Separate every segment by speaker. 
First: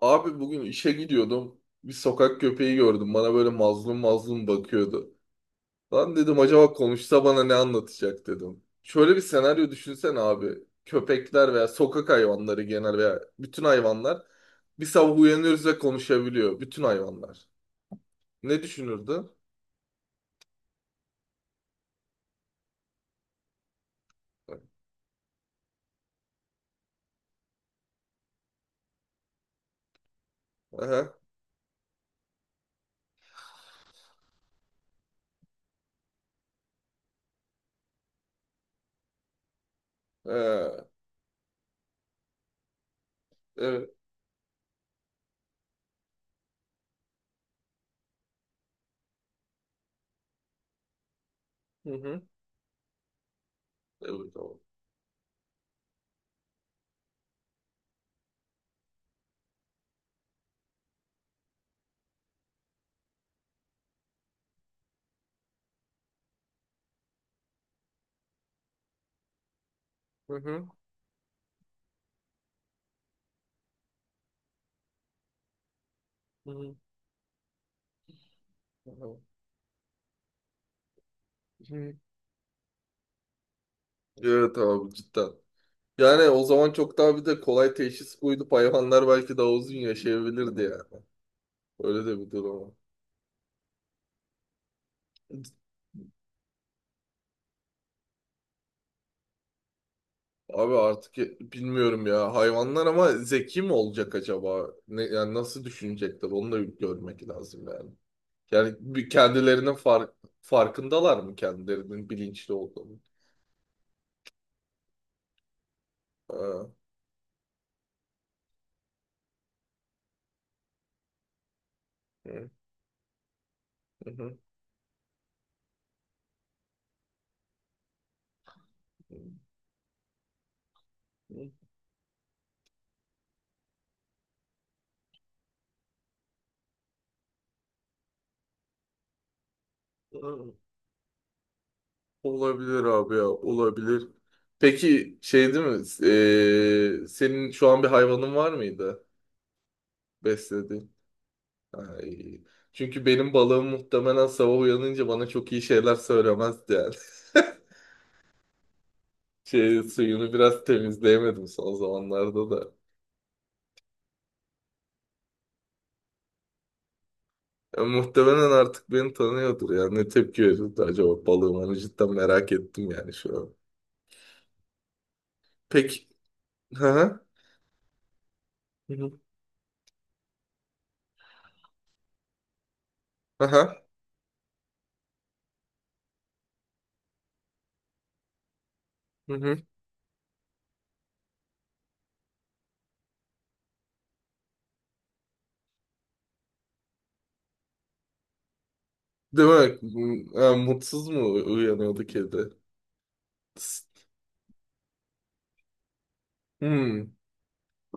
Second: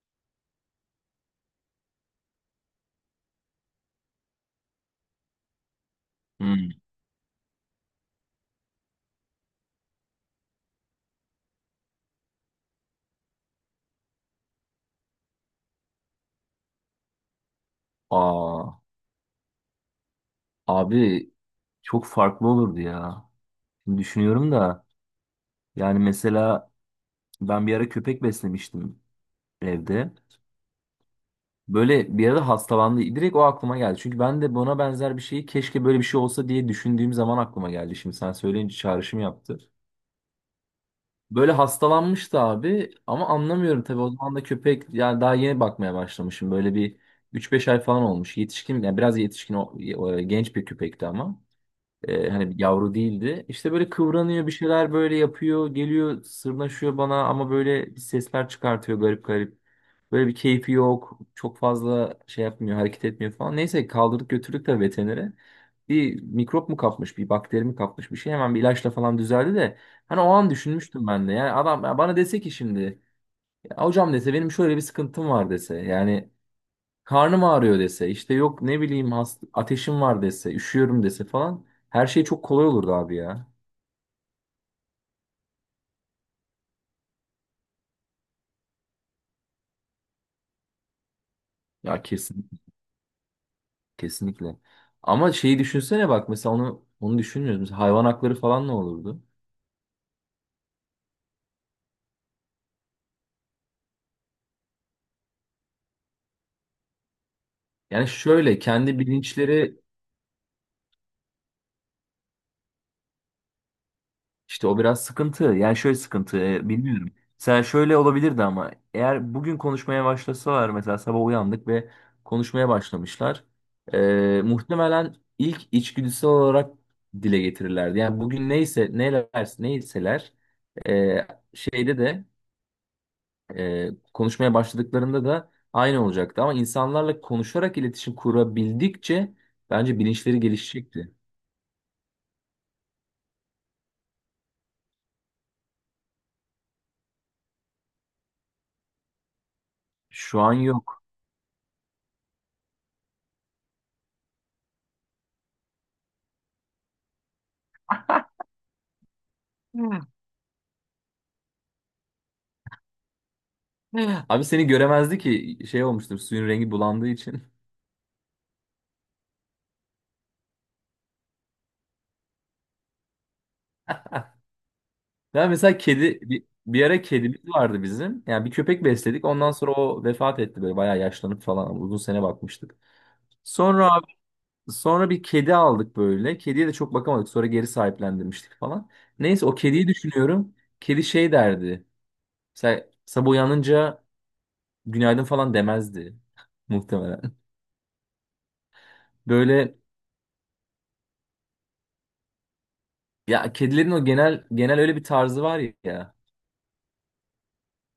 Speaker 1: Abi bugün işe gidiyordum. Bir sokak köpeği gördüm. Bana böyle mazlum mazlum bakıyordu. Lan dedim
Speaker 2: Hmm.
Speaker 1: acaba konuşsa bana ne anlatacak dedim. Şöyle bir senaryo düşünsen abi. Köpekler veya sokak hayvanları genel veya bütün hayvanlar bir sabah uyanıyoruz ve konuşabiliyor. Bütün hayvanlar. Ne
Speaker 2: Aa,
Speaker 1: düşünürdü?
Speaker 2: Abi çok farklı olurdu ya. Şimdi düşünüyorum da yani mesela ben bir ara köpek beslemiştim evde.
Speaker 1: Aha,
Speaker 2: Böyle bir ara hastalandı. Direkt o aklıma geldi. Çünkü ben de buna benzer bir şeyi keşke böyle bir şey olsa diye düşündüğüm zaman aklıma geldi. Şimdi sen söyleyince çağrışım yaptı.
Speaker 1: ee,
Speaker 2: Böyle hastalanmıştı abi ama anlamıyorum
Speaker 1: evet.
Speaker 2: tabii o zaman da köpek yani daha yeni bakmaya başlamışım. Böyle bir üç beş ay falan olmuş. Yetişkin yani biraz yetişkin genç bir köpekti ama.
Speaker 1: Hı hı.
Speaker 2: Hani yavru değildi. İşte böyle
Speaker 1: Evet
Speaker 2: kıvranıyor bir
Speaker 1: abi.
Speaker 2: şeyler böyle yapıyor. Geliyor sırnaşıyor bana ama böyle bir sesler çıkartıyor garip garip. Böyle bir keyfi yok. Çok fazla şey yapmıyor hareket etmiyor falan. Neyse kaldırdık götürdük de veterinere. Bir mikrop mu kapmış bir bakteri mi kapmış bir şey hemen bir ilaçla falan düzeldi de. Hani o
Speaker 1: Hı
Speaker 2: an
Speaker 1: hı.
Speaker 2: düşünmüştüm ben de. Yani adam ya bana dese ki şimdi "Ya hocam dese benim şöyle bir sıkıntım var dese. Yani
Speaker 1: Hı hı.
Speaker 2: karnım ağrıyor dese, işte yok ne bileyim
Speaker 1: Hı
Speaker 2: hast ateşim var dese, üşüyorum dese falan
Speaker 1: hı.
Speaker 2: her şey çok kolay olurdu abi ya.
Speaker 1: Evet abi cidden. Yani o zaman çok daha bir de kolay teşhis koyulup hayvanlar belki daha uzun yaşayabilirdi yani.
Speaker 2: Ya
Speaker 1: Öyle de bir
Speaker 2: kesin
Speaker 1: durum var.
Speaker 2: kesinlikle. Ama şeyi düşünsene bak mesela onu düşünmüyoruz. Mesela hayvan hakları falan ne olurdu?
Speaker 1: Abi artık bilmiyorum ya. Hayvanlar ama zeki mi olacak acaba? Ne, yani nasıl düşünecekler? Onu da bir görmek lazım yani.
Speaker 2: Yani şöyle
Speaker 1: Yani
Speaker 2: kendi
Speaker 1: bir kendilerinin
Speaker 2: bilinçleri
Speaker 1: farkındalar mı kendilerinin bilinçli olduğunu?
Speaker 2: İşte o biraz sıkıntı. Yani şöyle sıkıntı,
Speaker 1: Ha.
Speaker 2: bilmiyorum. Mesela şöyle olabilirdi ama eğer bugün konuşmaya başlasalar mesela sabah uyandık ve
Speaker 1: Hı,
Speaker 2: konuşmaya başlamışlar.
Speaker 1: hı, hı,
Speaker 2: Muhtemelen ilk içgüdüsel olarak dile getirirlerdi. Yani bugün neyse neler neyseler e,
Speaker 1: hı,
Speaker 2: şeyde de e, konuşmaya başladıklarında da aynı olacaktı. Ama insanlarla konuşarak iletişim kurabildikçe bence bilinçleri
Speaker 1: hı.
Speaker 2: gelişecekti.
Speaker 1: Olabilir abi ya, olabilir. Peki şey değil mi? Senin şu an bir hayvanın var mıydı?
Speaker 2: Şu an
Speaker 1: Besledin.
Speaker 2: yok.
Speaker 1: Ay. Çünkü benim balığım muhtemelen sabah uyanınca bana çok iyi şeyler söylemezdi yani. Şey, suyunu biraz temizleyemedim son zamanlarda da.
Speaker 2: Abi seni göremezdi ki şey olmuştur suyun rengi bulandığı için.
Speaker 1: Ya muhtemelen artık beni tanıyordur yani. Ne tepki verirdi acaba balığım? Onu cidden merak ettim yani şu an.
Speaker 2: Ya mesela
Speaker 1: Peki.
Speaker 2: kedi bir
Speaker 1: Hı
Speaker 2: ara
Speaker 1: hı.
Speaker 2: kedimiz vardı bizim. Yani bir köpek
Speaker 1: Hı hı.
Speaker 2: besledik. Ondan sonra o vefat etti böyle bayağı yaşlanıp falan uzun sene bakmıştık.
Speaker 1: Aha.
Speaker 2: Sonra abi- Sonra bir kedi aldık böyle. Kediye de çok bakamadık. Sonra geri sahiplendirmiştik falan.
Speaker 1: Hı
Speaker 2: Neyse o
Speaker 1: hı.
Speaker 2: kediyi düşünüyorum. Kedi şey derdi. Mesela sabah uyanınca günaydın falan demezdi muhtemelen. Böyle
Speaker 1: Demek ha, mutsuz mu uyanıyordu kedi?
Speaker 2: ya
Speaker 1: Tıs.
Speaker 2: kedilerin o genel öyle bir tarzı var ya.
Speaker 1: Hmm.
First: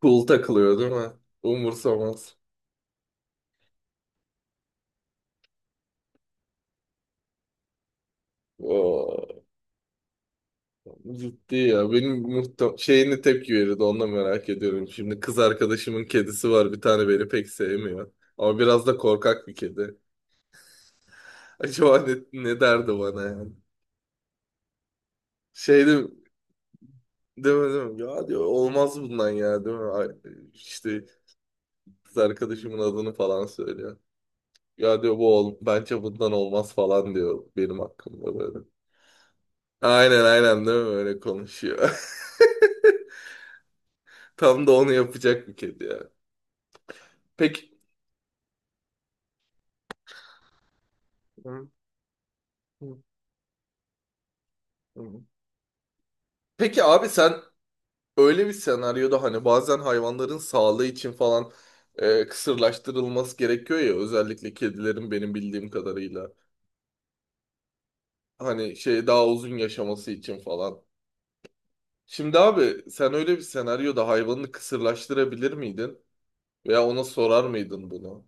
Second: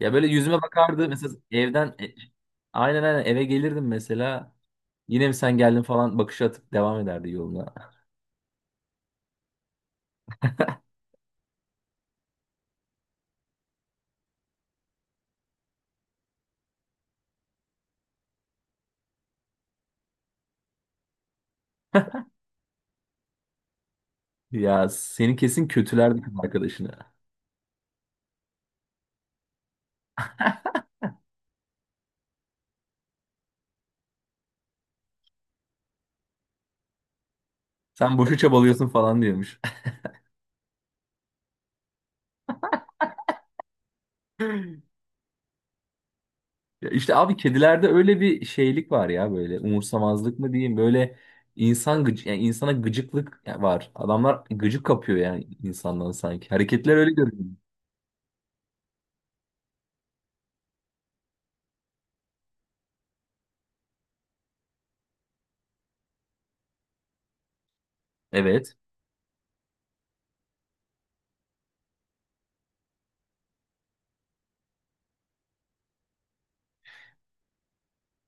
Speaker 2: Ya
Speaker 1: Cool
Speaker 2: böyle yüzüme
Speaker 1: takılıyor değil
Speaker 2: bakardı
Speaker 1: mi?
Speaker 2: mesela evden
Speaker 1: Umursamaz.
Speaker 2: aynen aynen eve gelirdim mesela yine mi sen geldin falan bakış atıp devam ederdi yoluna.
Speaker 1: Oo. Ciddi ya. Benim şeyini tepki verirdi. Ondan merak ediyorum. Şimdi kız arkadaşımın kedisi var. Bir tane beni pek sevmiyor. Ama biraz da korkak bir kedi. Acaba ne derdi bana yani?
Speaker 2: Ya seni kesin
Speaker 1: Şey de,
Speaker 2: kötülerdi kız arkadaşını.
Speaker 1: deme deme. Ya diyor olmaz bundan ya değil mi? Ay, İşte kız arkadaşımın adını falan söylüyor. Ya diyor bu bence bundan olmaz falan diyor benim
Speaker 2: Sen boşu
Speaker 1: hakkımda böyle.
Speaker 2: çabalıyorsun falan diyormuş.
Speaker 1: Aynen aynen değil mi? Öyle konuşuyor. Tam da onu yapacak bir kedi ya.
Speaker 2: Ya işte abi
Speaker 1: Peki.
Speaker 2: kedilerde öyle bir şeylik var ya böyle umursamazlık mı diyeyim böyle
Speaker 1: Hı,
Speaker 2: insan gıcı yani insana
Speaker 1: hı,
Speaker 2: gıcıklık var. Adamlar gıcık kapıyor
Speaker 1: hı.
Speaker 2: yani insandan sanki.
Speaker 1: Peki
Speaker 2: Hareketler
Speaker 1: abi
Speaker 2: öyle
Speaker 1: sen
Speaker 2: görünüyor.
Speaker 1: öyle bir senaryoda hani bazen hayvanların sağlığı için falan kısırlaştırılması gerekiyor ya özellikle kedilerin benim bildiğim kadarıyla.
Speaker 2: Evet.
Speaker 1: Hani şey daha uzun yaşaması için falan. Şimdi abi sen öyle bir senaryoda hayvanını kısırlaştırabilir miydin? Veya ona sorar mıydın bunu?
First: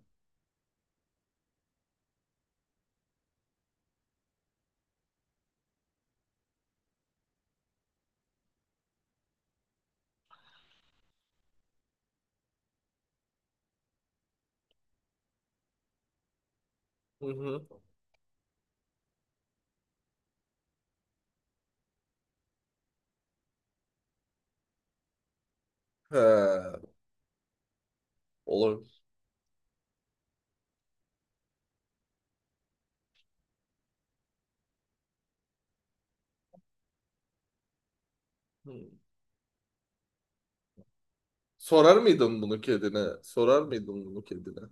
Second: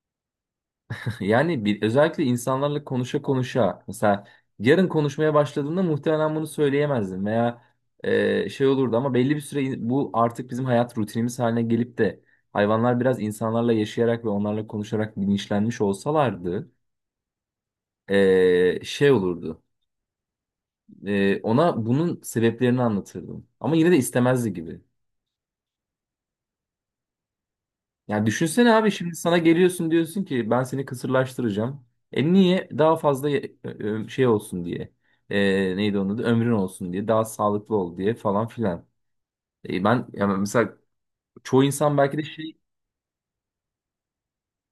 Speaker 2: Yani bir, özellikle insanlarla konuşa konuşa mesela yarın konuşmaya başladığında muhtemelen bunu söyleyemezdim veya şey olurdu ama belli bir süre bu artık bizim hayat rutinimiz haline gelip de hayvanlar biraz insanlarla yaşayarak ve onlarla konuşarak bilinçlenmiş olsalardı
Speaker 1: Hı hı.
Speaker 2: şey olurdu. Ona bunun sebeplerini anlatırdım. Ama yine de istemezdi gibi.
Speaker 1: He,
Speaker 2: Ya düşünsene abi
Speaker 1: olur.
Speaker 2: şimdi sana geliyorsun diyorsun ki ben seni kısırlaştıracağım. E niye? Daha fazla şey olsun diye. E, neydi onun adı? Ömrün olsun diye. Daha sağlıklı ol diye falan filan.
Speaker 1: Hı.
Speaker 2: E ben yani mesela çoğu
Speaker 1: Sorar
Speaker 2: insan belki de
Speaker 1: mıydın
Speaker 2: şey
Speaker 1: bunu kedine? Sorar mıydın bunu kedine?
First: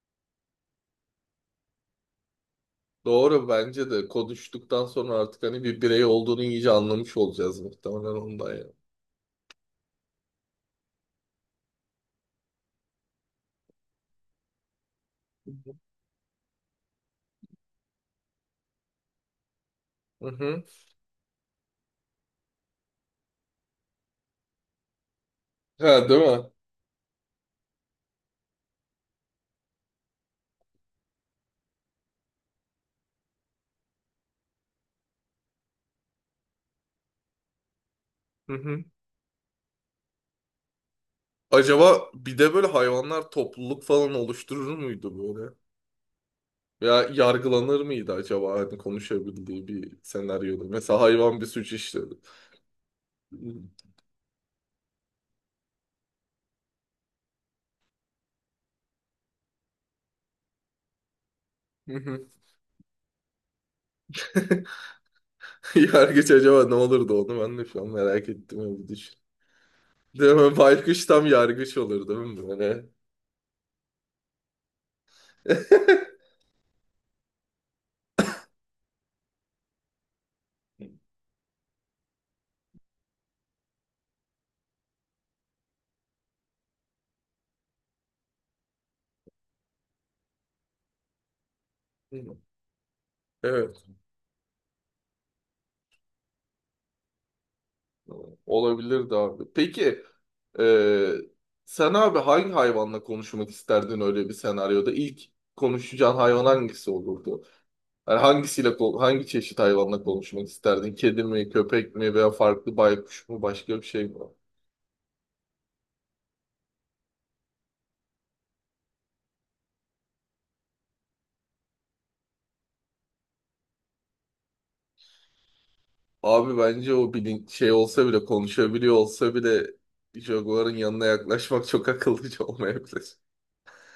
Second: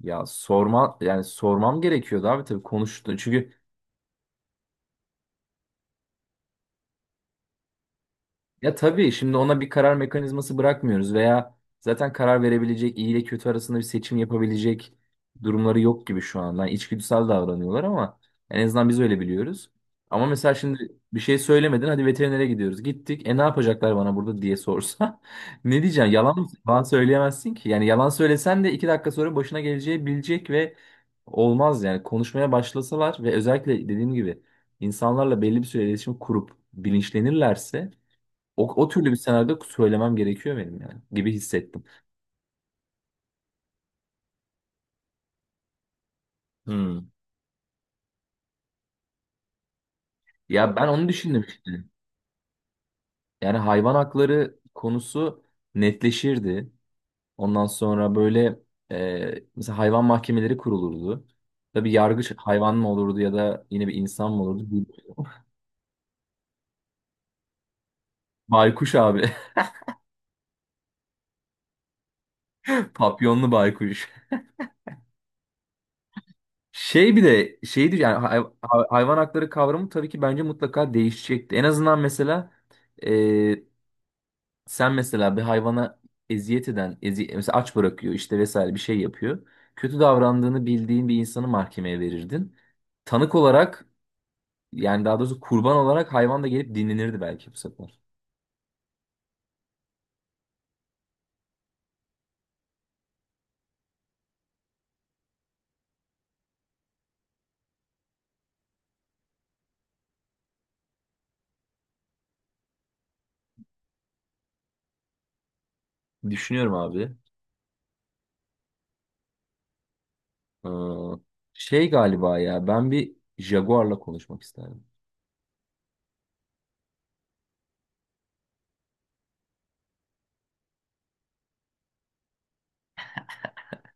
Speaker 2: ya sorma yani sormam gerekiyordu abi tabii konuştu.
Speaker 1: Doğru
Speaker 2: Çünkü
Speaker 1: bence de konuştuktan sonra artık hani bir birey olduğunu iyice anlamış olacağız muhtemelen ondan ya.
Speaker 2: ya tabii şimdi ona bir karar mekanizması bırakmıyoruz veya zaten karar verebilecek iyi ile kötü arasında bir seçim yapabilecek durumları yok gibi şu an. Yani içgüdüsel davranıyorlar ama en azından biz öyle biliyoruz. Ama
Speaker 1: Hı
Speaker 2: mesela
Speaker 1: hı.
Speaker 2: şimdi bir şey söylemedin hadi veterinere gidiyoruz. Gittik e ne yapacaklar bana burada diye sorsa ne
Speaker 1: He
Speaker 2: diyeceğim?
Speaker 1: değil
Speaker 2: Yalan,
Speaker 1: mi?
Speaker 2: yalan söyleyemezsin ki. Yani yalan söylesen de iki dakika sonra başına geleceği bilecek ve olmaz yani. Konuşmaya başlasalar ve özellikle dediğim gibi insanlarla belli bir süre iletişim kurup bilinçlenirlerse
Speaker 1: Hı
Speaker 2: o,
Speaker 1: hı.
Speaker 2: o türlü bir senaryoda söylemem gerekiyor benim yani gibi hissettim.
Speaker 1: Acaba bir de böyle hayvanlar topluluk falan oluşturur muydu böyle?
Speaker 2: Hmm.
Speaker 1: Ya yargılanır mıydı acaba hani konuşabildiği bir senaryoda?
Speaker 2: Ya ben
Speaker 1: Mesela
Speaker 2: onu
Speaker 1: hayvan
Speaker 2: düşündüm
Speaker 1: bir
Speaker 2: işte.
Speaker 1: suç işledi.
Speaker 2: Yani
Speaker 1: Hı
Speaker 2: hayvan hakları konusu netleşirdi. Ondan sonra böyle mesela hayvan mahkemeleri kurulurdu. Tabii
Speaker 1: hı.
Speaker 2: yargıç hayvan mı olurdu ya da yine bir insan mı olurdu? Bir
Speaker 1: Yargıç acaba ne olurdu onu ben de şu an merak ettim öyle bir
Speaker 2: baykuş
Speaker 1: düşün.
Speaker 2: abi.
Speaker 1: Değil mi? Baykuş tam yargıç olur değil mi böyle?
Speaker 2: Papyonlu baykuş. Şey bir de şeydir yani hayvan hakları kavramı tabii ki bence mutlaka değişecekti. En azından mesela e, sen mesela bir hayvana eziyet eden, ezi mesela aç bırakıyor işte vesaire bir şey yapıyor. Kötü davrandığını bildiğin bir insanı mahkemeye verirdin. Tanık
Speaker 1: Evet.
Speaker 2: olarak yani daha doğrusu kurban olarak hayvan da gelip dinlenirdi belki bu sefer.
Speaker 1: Olabilirdi abi. Peki e, sen abi hangi hayvanla konuşmak isterdin öyle bir senaryoda? İlk konuşacağın hayvan hangisi olurdu? Yani hangisiyle hangi çeşit hayvanla konuşmak isterdin? Kedi mi, köpek mi veya farklı baykuş mu, başka bir şey mi?
Speaker 2: Düşünüyorum abi. Ee, Şey galiba ya ben bir jaguarla konuşmak isterdim.
Speaker 1: Abi bence o şey olsa bile konuşabiliyor olsa bile Jaguar'ın yanına yaklaşmak çok akıllıca olmayabilir.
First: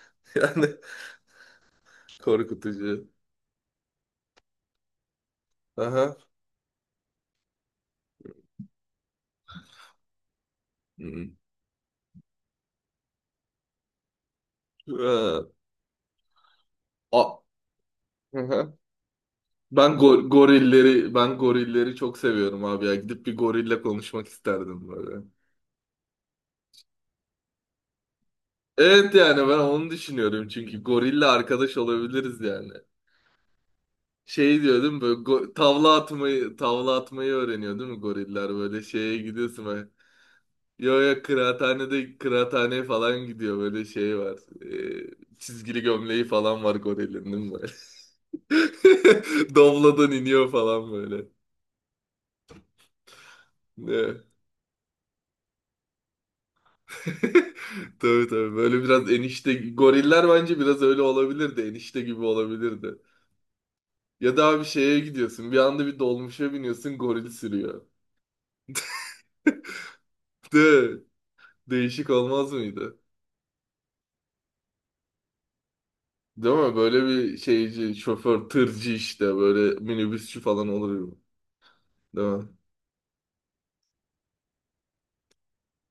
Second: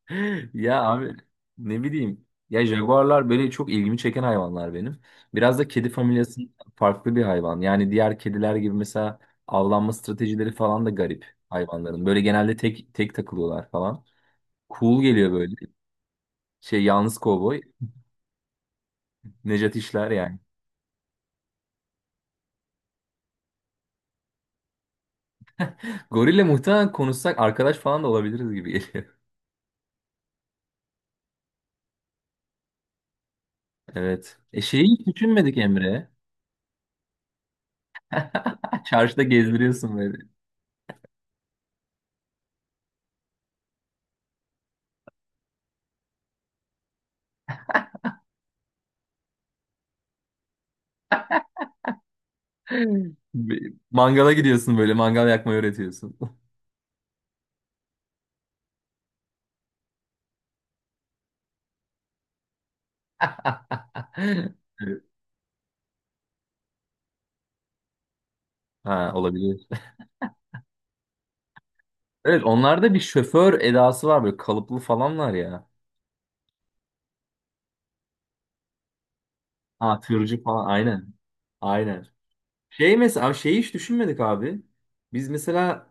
Speaker 1: Yani
Speaker 2: Ya abi ne bileyim. Ya
Speaker 1: korkutucu.
Speaker 2: jaguarlar böyle çok ilgimi çeken hayvanlar benim. Biraz da kedi
Speaker 1: Aha.
Speaker 2: familyası farklı bir hayvan. Yani diğer kediler gibi mesela avlanma stratejileri falan da garip
Speaker 1: Hı.
Speaker 2: hayvanların. Böyle genelde tek tek takılıyorlar falan.
Speaker 1: Hı.
Speaker 2: Cool geliyor böyle. Şey yalnız
Speaker 1: A-
Speaker 2: kovboy.
Speaker 1: Hı hı.
Speaker 2: Nejat
Speaker 1: Ben
Speaker 2: İşler
Speaker 1: go-
Speaker 2: yani.
Speaker 1: gorilleri ben gorilleri çok seviyorum abi ya. Gidip bir gorille konuşmak isterdim böyle.
Speaker 2: Gorille muhtemelen konuşsak arkadaş falan da olabiliriz gibi geliyor.
Speaker 1: Evet yani ben onu düşünüyorum çünkü gorille arkadaş olabiliriz yani.
Speaker 2: Evet. E
Speaker 1: Şey diyor
Speaker 2: şeyi
Speaker 1: değil mi
Speaker 2: hiç
Speaker 1: böyle
Speaker 2: düşünmedik
Speaker 1: tavla
Speaker 2: Emre.
Speaker 1: atmayı tavla atmayı öğreniyor değil mi goriller böyle şeye
Speaker 2: Çarşıda
Speaker 1: gidiyorsun böyle.
Speaker 2: gezdiriyorsun böyle.
Speaker 1: Yo ya kıraathaneye falan gidiyor böyle şey var. Çizgili gömleği falan var gorilin değil mi böyle. Dobladan iniyor falan böyle.
Speaker 2: Mangala gidiyorsun böyle mangal yakmayı öğretiyorsun.
Speaker 1: Tabii tabii. Böyle biraz enişte goriller bence biraz öyle olabilirdi. Enişte gibi olabilirdi. Ya da bir şeye gidiyorsun. Bir anda bir dolmuşa biniyorsun goril sürüyor.
Speaker 2: Ha olabilir.
Speaker 1: De, değişik
Speaker 2: Evet
Speaker 1: olmaz
Speaker 2: onlarda
Speaker 1: mıydı?
Speaker 2: bir şoför edası var böyle kalıplı falanlar ya.
Speaker 1: Değil mi? Böyle bir şeyci, şoför, tırcı işte böyle
Speaker 2: Ha
Speaker 1: minibüsçü
Speaker 2: tırcı falan
Speaker 1: falan olur
Speaker 2: aynen.
Speaker 1: mu?
Speaker 2: Aynen.
Speaker 1: Değil mi?
Speaker 2: Şey mesela şeyi hiç düşünmedik abi. Biz mesela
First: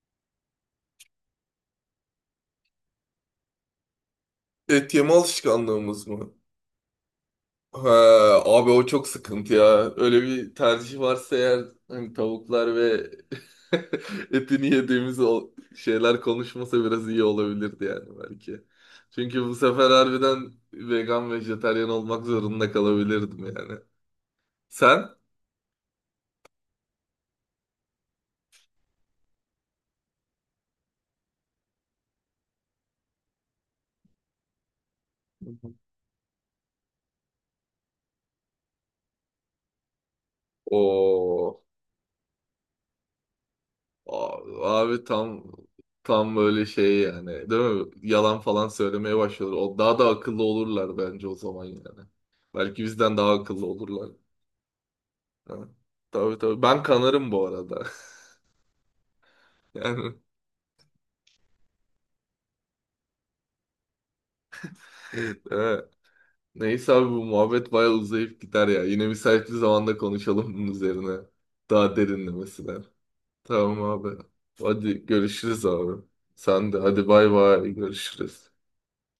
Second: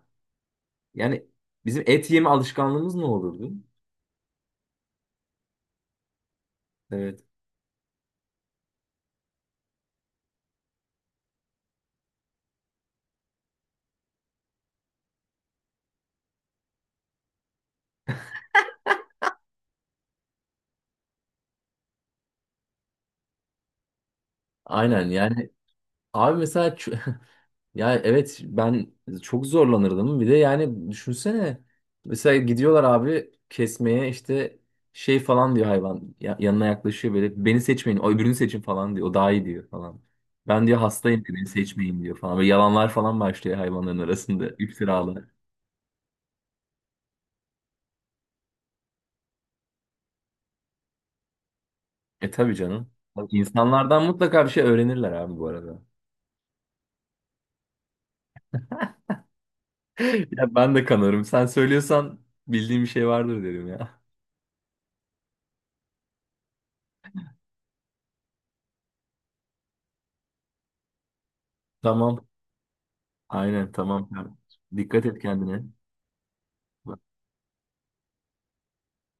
Speaker 2: yani bizim et yeme alışkanlığımız ne olurdu?
Speaker 1: Et yeme alışkanlığımız mı?
Speaker 2: Evet.
Speaker 1: Ha, abi o çok sıkıntı ya. Öyle bir tercih varsa eğer hani tavuklar ve etini yediğimiz o şeyler konuşmasa biraz iyi olabilirdi yani belki. Çünkü bu sefer harbiden vegan, vejetaryen olmak zorunda kalabilirdim yani. Sen?
Speaker 2: Aynen yani Abi mesela ç- ya evet ben çok zorlanırdım. Bir de yani düşünsene mesela gidiyorlar abi kesmeye işte şey
Speaker 1: Hı
Speaker 2: falan diyor
Speaker 1: hı.
Speaker 2: hayvan yanına yaklaşıyor böyle beni seçmeyin o öbürünü seçin falan diyor. O daha iyi diyor falan. Ben diyor hastayım diyor, beni
Speaker 1: O
Speaker 2: seçmeyin diyor falan. Böyle yalanlar falan başlıyor hayvanların arasında
Speaker 1: abi
Speaker 2: iftiralar.
Speaker 1: tam tam böyle şey yani değil mi? Yalan falan söylemeye başlıyorlar. O daha da akıllı olurlar bence o zaman yani.
Speaker 2: E tabii
Speaker 1: Belki
Speaker 2: canım.
Speaker 1: bizden daha
Speaker 2: Bak,
Speaker 1: akıllı
Speaker 2: İnsanlardan
Speaker 1: olurlar.
Speaker 2: mutlaka bir şey öğrenirler abi bu
Speaker 1: Ha,
Speaker 2: arada.
Speaker 1: tabii tabii. Ben kanarım bu arada. Yani
Speaker 2: Ya ben de kanarım. Sen söylüyorsan bildiğim bir şey vardır derim ya.
Speaker 1: evet. Neyse abi bu muhabbet bayağı uzayıp gider ya. Yine müsait bir zamanda konuşalım bunun üzerine. Daha
Speaker 2: Tamam.
Speaker 1: derinlemesine.
Speaker 2: Aynen
Speaker 1: Tamam
Speaker 2: tamam.
Speaker 1: abi. Hadi
Speaker 2: Dikkat et kendine.
Speaker 1: görüşürüz abi. Sen de hadi bay bay görüşürüz.